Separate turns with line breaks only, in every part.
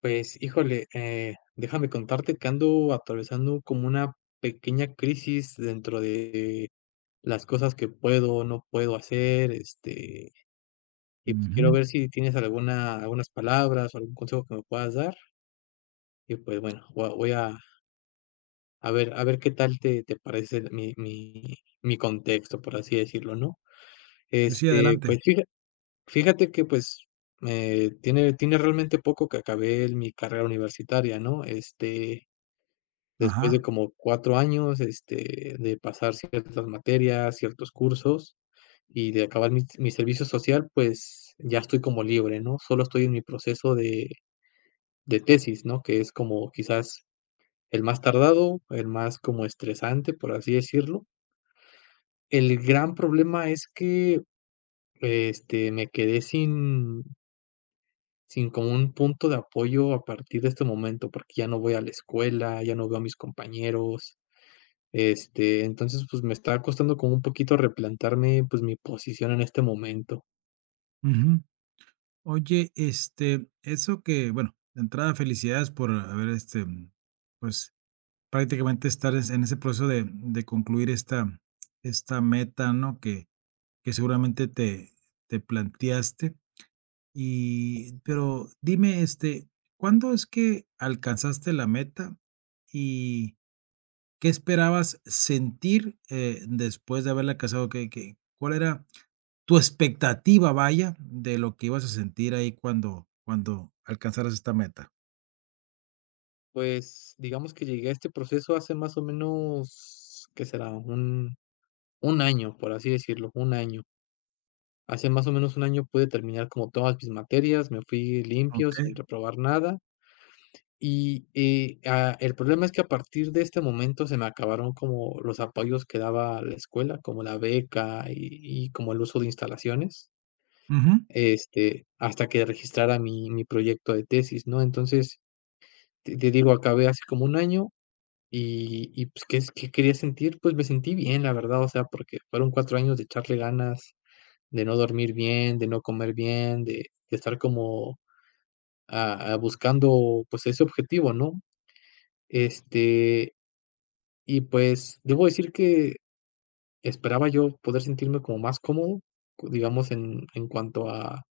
Pues, híjole, déjame contarte que ando atravesando como una pequeña crisis dentro de las cosas que puedo o no puedo hacer, este, y pues quiero
Ujú.
ver si tienes algunas palabras o algún consejo que me puedas dar. Y pues bueno, voy a a ver qué tal te parece mi contexto, por así decirlo, ¿no?
Sí,
Este,
adelante.
pues fija fíjate que, pues, tiene realmente poco que acabé mi carrera universitaria, ¿no? Este, después de
Ajá.
como 4 años, este, de pasar ciertas materias, ciertos cursos y de acabar mi servicio social, pues, ya estoy como libre, ¿no? Solo estoy en mi proceso de tesis, ¿no? Que es como quizás el más tardado, el más como estresante, por así decirlo. El gran problema es que, este, me quedé sin como un punto de apoyo a partir de este momento, porque ya no voy a la escuela, ya no veo a mis compañeros. Este, entonces, pues, me está costando como un poquito replantarme, pues, mi posición en este momento.
Ujú. Oye, eso que, bueno, de entrada, felicidades por haber, pues, prácticamente estar en ese proceso de concluir esta, esta meta, ¿no? Que seguramente te, te planteaste. Y pero dime, ¿cuándo es que alcanzaste la meta y qué esperabas sentir después de haberla alcanzado? ¿Qué, qué, cuál era tu expectativa, vaya, de lo que ibas a sentir ahí cuando alcanzaras esta meta?
Pues, digamos que llegué a este proceso hace más o menos, ¿qué será? Un año, por así decirlo, un año. Hace más o menos un año pude terminar como todas mis materias, me fui limpio,
¿Ok?
sin reprobar nada. Y, el problema es que a partir de este momento se me acabaron como los apoyos que daba la escuela, como la beca y como el uso de instalaciones.
Ujú.
Este, hasta que registrara mi proyecto de tesis, ¿no? Entonces, te digo, acabé hace como un año y, pues, qué quería sentir? Pues, me sentí bien, la verdad, o sea, porque fueron 4 años de echarle ganas, de no dormir bien, de no comer bien, de estar como, buscando, pues, ese objetivo, ¿no? Este, y pues, debo decir que esperaba yo poder sentirme como más cómodo, digamos, en cuanto a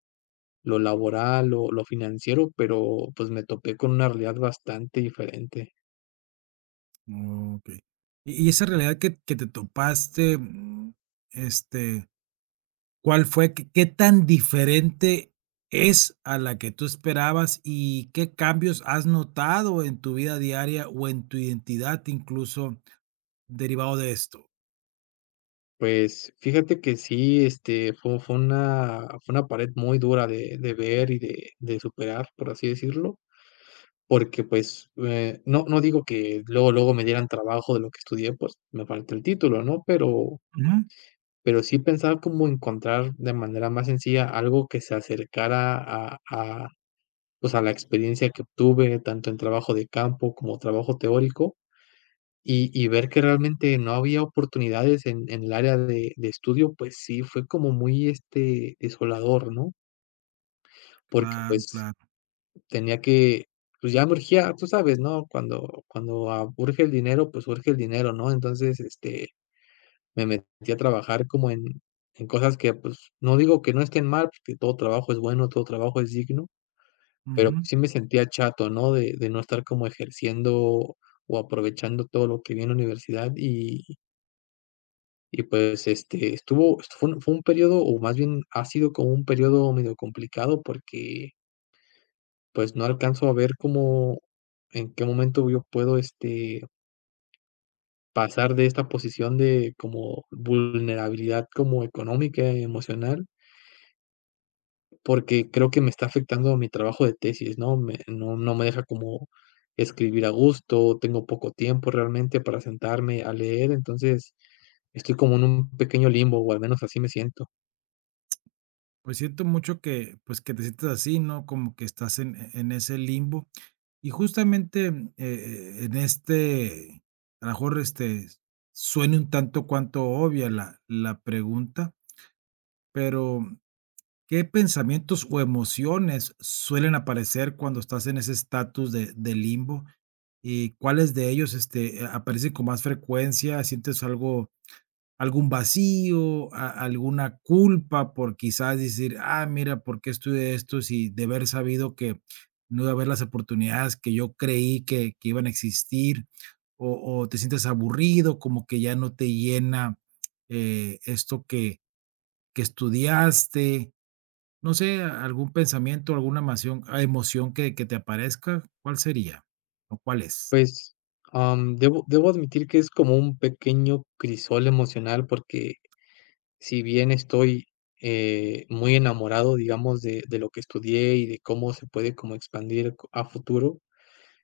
lo laboral, lo financiero, pero, pues, me topé con una realidad bastante diferente.
Ok. Y esa realidad que te topaste, este, ¿cuál fue? ¿Qué qué tan diferente es a la que tú esperabas? ¿Y qué cambios has notado en tu vida diaria o en tu identidad incluso derivado de esto?
Pues, fíjate que sí, este, fue una pared muy dura de ver y de superar, por así decirlo, porque, pues, no digo que luego, luego me dieran trabajo de lo que estudié, pues, me falta el título, ¿no? Pero
Ujú.
pero sí pensaba como encontrar de manera más sencilla algo que se acercara a, pues, a la experiencia que obtuve, tanto en trabajo de campo como trabajo teórico. Y ver que realmente no había oportunidades en el área de estudio, pues sí fue como muy, este, desolador, ¿no? Porque,
Claro,
pues,
claro.
tenía que pues, ya me urgía, tú sabes, ¿no? Cuando urge el dinero, pues, urge el dinero, ¿no? Entonces, este, me metí a trabajar como en cosas que, pues, no digo que no estén mal, porque todo trabajo es bueno, todo trabajo es digno, pero pues
Ujú.
sí me sentía chato, ¿no? De no estar como ejerciendo o aprovechando todo lo que vi en la universidad y pues, este, fue un periodo, o más bien ha sido como un periodo medio complicado porque, pues, no alcanzo a ver cómo en qué momento yo puedo, este, pasar de esta posición de como vulnerabilidad como económica, emocional, porque creo que me está afectando a mi trabajo de tesis, ¿no? Me no no me deja como escribir a gusto, tengo poco tiempo realmente para sentarme a leer, entonces estoy como en un pequeño limbo, o al menos así me siento.
Pues siento mucho que, pues, que te sientas así, ¿no? Como que estás en ese limbo. Y justamente en a lo mejor suene un tanto cuanto obvia la, la pregunta, pero ¿qué pensamientos o emociones suelen aparecer cuando estás en ese estatus de limbo? ¿Y cuáles de ellos aparecen con más frecuencia? ¿Sientes algo, algún vacío, alguna culpa por quizás decir: "Ah, mira, ¿por qué estudié esto? Si de haber sabido que no iba a haber las oportunidades que yo creí que iban a existir"? ¿O, o te sientes aburrido, como que ya no te llena esto que estudiaste? No sé, algún pensamiento, alguna emoción, a emoción que te aparezca, ¿cuál sería? ¿O cuál es?
Pues, debo admitir que es como un pequeño crisol emocional, porque si bien estoy, muy enamorado, digamos, de lo que estudié y de cómo se puede como expandir co a futuro,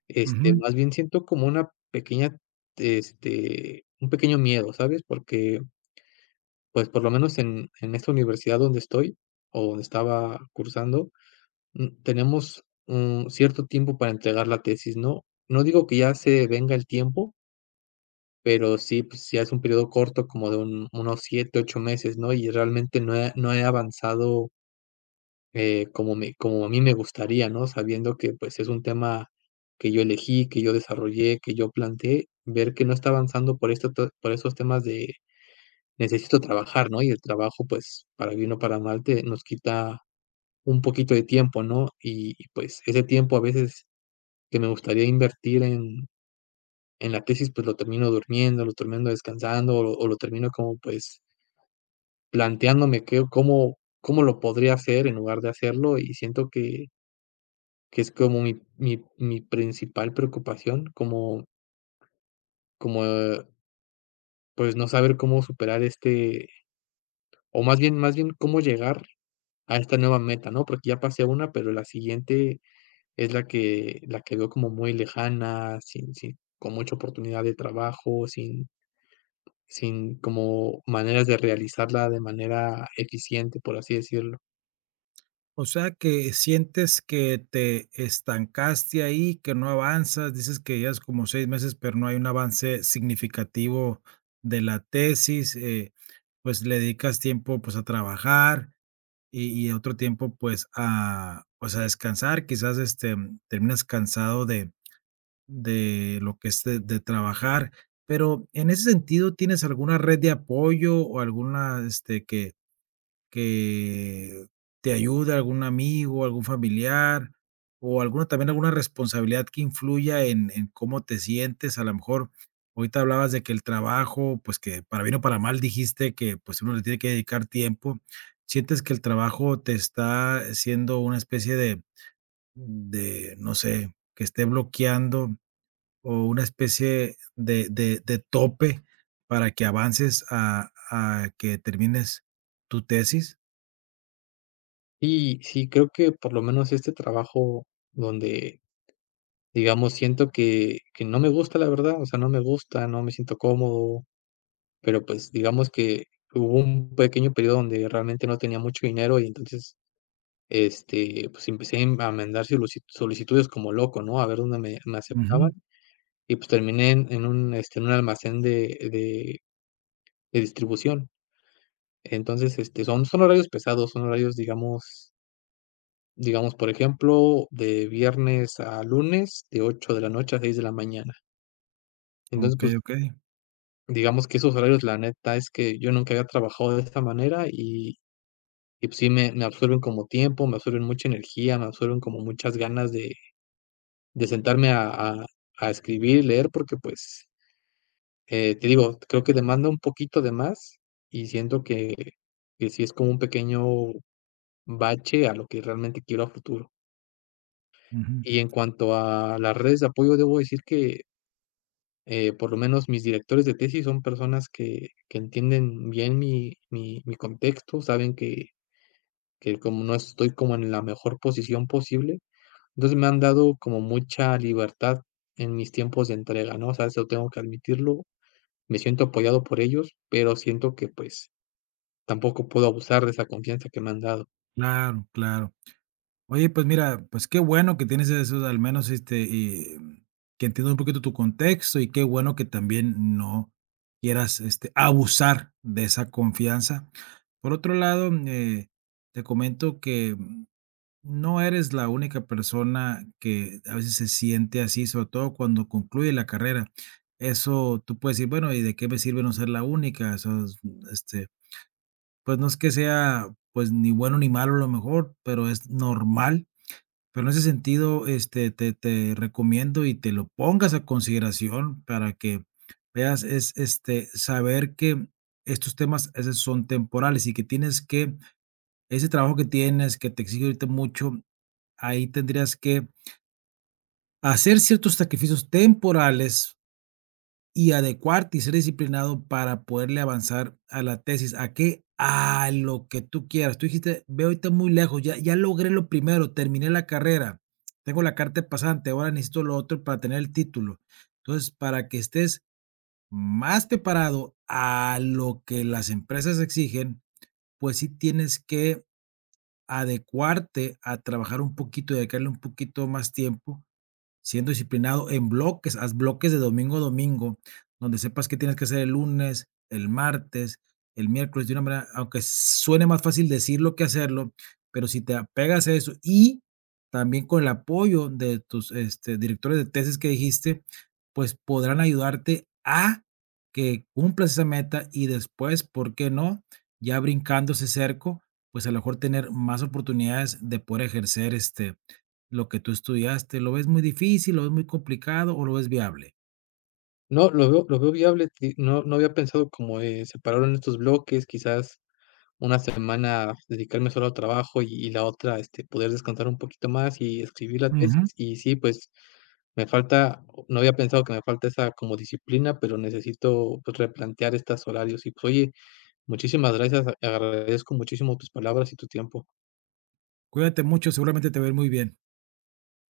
este, más bien siento como una pequeña, este, un pequeño miedo, ¿sabes? Porque, pues, por lo menos en esta universidad donde estoy, o donde estaba cursando, tenemos un cierto tiempo para entregar la tesis, ¿no? No digo que ya se venga el tiempo. Pero sí, pues ya es un periodo corto, como de un unos 7 8 meses, ¿no? Y realmente no he avanzado, como a mí me gustaría, ¿no? Sabiendo que, pues, es un tema que yo elegí, que yo desarrollé, que yo planteé, ver que no está avanzando por esto to por esos temas de necesito trabajar, ¿no? Y el trabajo, pues, para bien o para mal, te nos quita un poquito de tiempo, ¿no? Y, pues, ese tiempo a veces que me gustaría invertir en la tesis, pues, lo termino durmiendo, lo termino descansando, o lo termino como, pues, planteándome que cómo lo podría hacer en lugar de hacerlo, y siento que es como mi principal preocupación, como como, pues, no saber cómo superar este o más bien cómo llegar a esta nueva meta, ¿no? Porque ya pasé una, pero la siguiente es la que veo como muy lejana, sin sin con mucha oportunidad de trabajo, sin como maneras de realizarla de manera eficiente, por así decirlo.
O sea, que sientes que te estancaste ahí, que no avanzas, dices que llevas como 6 meses, pero no hay un avance significativo de la tesis, pues, le dedicas tiempo, pues, a trabajar y otro tiempo, pues, a, pues, a descansar, quizás, terminas cansado de lo que es de trabajar, pero en ese sentido, ¿tienes alguna red de apoyo o alguna, este, que te ayude? ¿Algún amigo, algún familiar, o alguna también alguna responsabilidad que influya en cómo te sientes? A lo mejor, ahorita hablabas de que el trabajo, pues, que para bien o para mal dijiste que, pues, uno le tiene que dedicar tiempo. ¿Sientes que el trabajo te está siendo una especie de no sé, que esté bloqueando o una especie de de tope para que avances a que termines tu tesis?
Y sí, creo que por lo menos este trabajo donde, digamos, siento que no me gusta, la verdad, o sea, no me gusta, no me siento cómodo, pero, pues, digamos que hubo un pequeño periodo donde realmente no tenía mucho dinero y entonces, este, pues, empecé a mandar solicitudes como loco, ¿no? A ver dónde me aceptaban y, pues, terminé en un almacén de distribución. Entonces, este, son horarios pesados, son horarios, digamos por ejemplo, de viernes a lunes, de 8 de la noche a 6 de la mañana. Entonces, pues,
Okey, okey.
digamos que esos horarios, la neta es que yo nunca había trabajado de esta manera y, pues, sí me absorben como tiempo, me absorben mucha energía, me absorben como muchas ganas de sentarme a escribir, leer, porque, pues, te digo, creo que demanda un poquito de más y siento que sí es como un pequeño bache a lo que realmente quiero a futuro.
Ujú.
Y en cuanto a las redes de apoyo, debo decir que, por lo menos mis directores de tesis son personas que entienden bien mi contexto, saben que como no estoy como en la mejor posición posible, entonces me han dado como mucha libertad en mis tiempos de entrega, ¿no? O sea, eso tengo que admitirlo, me siento apoyado por ellos, pero siento que, pues, tampoco puedo abusar de esa confianza que me han dado.
Claro, claro. Oye, pues mira, pues qué bueno que tienes eso, al menos, y, que entiendas un poquito tu contexto, y qué bueno que también no quieras, este, abusar de esa confianza. Por otro lado, te comento que, no eres la única persona que a veces se siente así, sobre todo cuando concluye la carrera. Eso tú puedes decir: "Bueno, ¿y de qué me sirve no ser la única?". Eso es, este. Pues, no es que sea, pues, ni bueno ni malo a lo mejor, pero es normal. Pero en ese sentido, te recomiendo y te lo pongas a consideración para que veas, es, este, saber que estos temas, esos son temporales y que tienes que, ese trabajo que tienes, que te exige ahorita mucho, ahí tendrías que hacer ciertos sacrificios temporales y adecuarte y ser disciplinado para poderle avanzar a la tesis. ¿A qué? A lo que tú quieras. Tú dijiste, veo ahorita muy lejos, ya, ya logré lo primero, terminé la carrera, tengo la carta de pasante, ahora necesito lo otro para tener el título. Entonces, para que estés más preparado a lo que las empresas exigen, pues sí tienes que adecuarte a trabajar un poquito, dedicarle un poquito más tiempo siendo disciplinado en bloques, haz bloques de domingo a domingo, donde sepas qué tienes que hacer el lunes, el martes, el miércoles, de una manera, aunque suene más fácil decirlo que hacerlo, pero si te apegas a eso y también con el apoyo de tus directores de tesis que dijiste, pues podrán ayudarte a que cumplas esa meta y después, ¿por qué no? Ya brincando ese cerco, pues a lo mejor tener más oportunidades de poder ejercer lo que tú estudiaste. ¿Lo ves muy difícil, lo ves muy complicado o lo ves viable?
No, lo veo viable, ti no no había pensado como, separarlo en estos bloques, quizás una semana dedicarme solo al trabajo y la otra, este, poder descansar un poquito más y escribir la
Ujú.
tesis. Y sí, pues, me falta no había pensado que me falta esa como disciplina, pero necesito, pues, replantear estos horarios. Y, pues, oye, muchísimas gracias, agradezco muchísimo tus palabras y tu tiempo.
Cuídate mucho, seguramente te va a ir muy bien.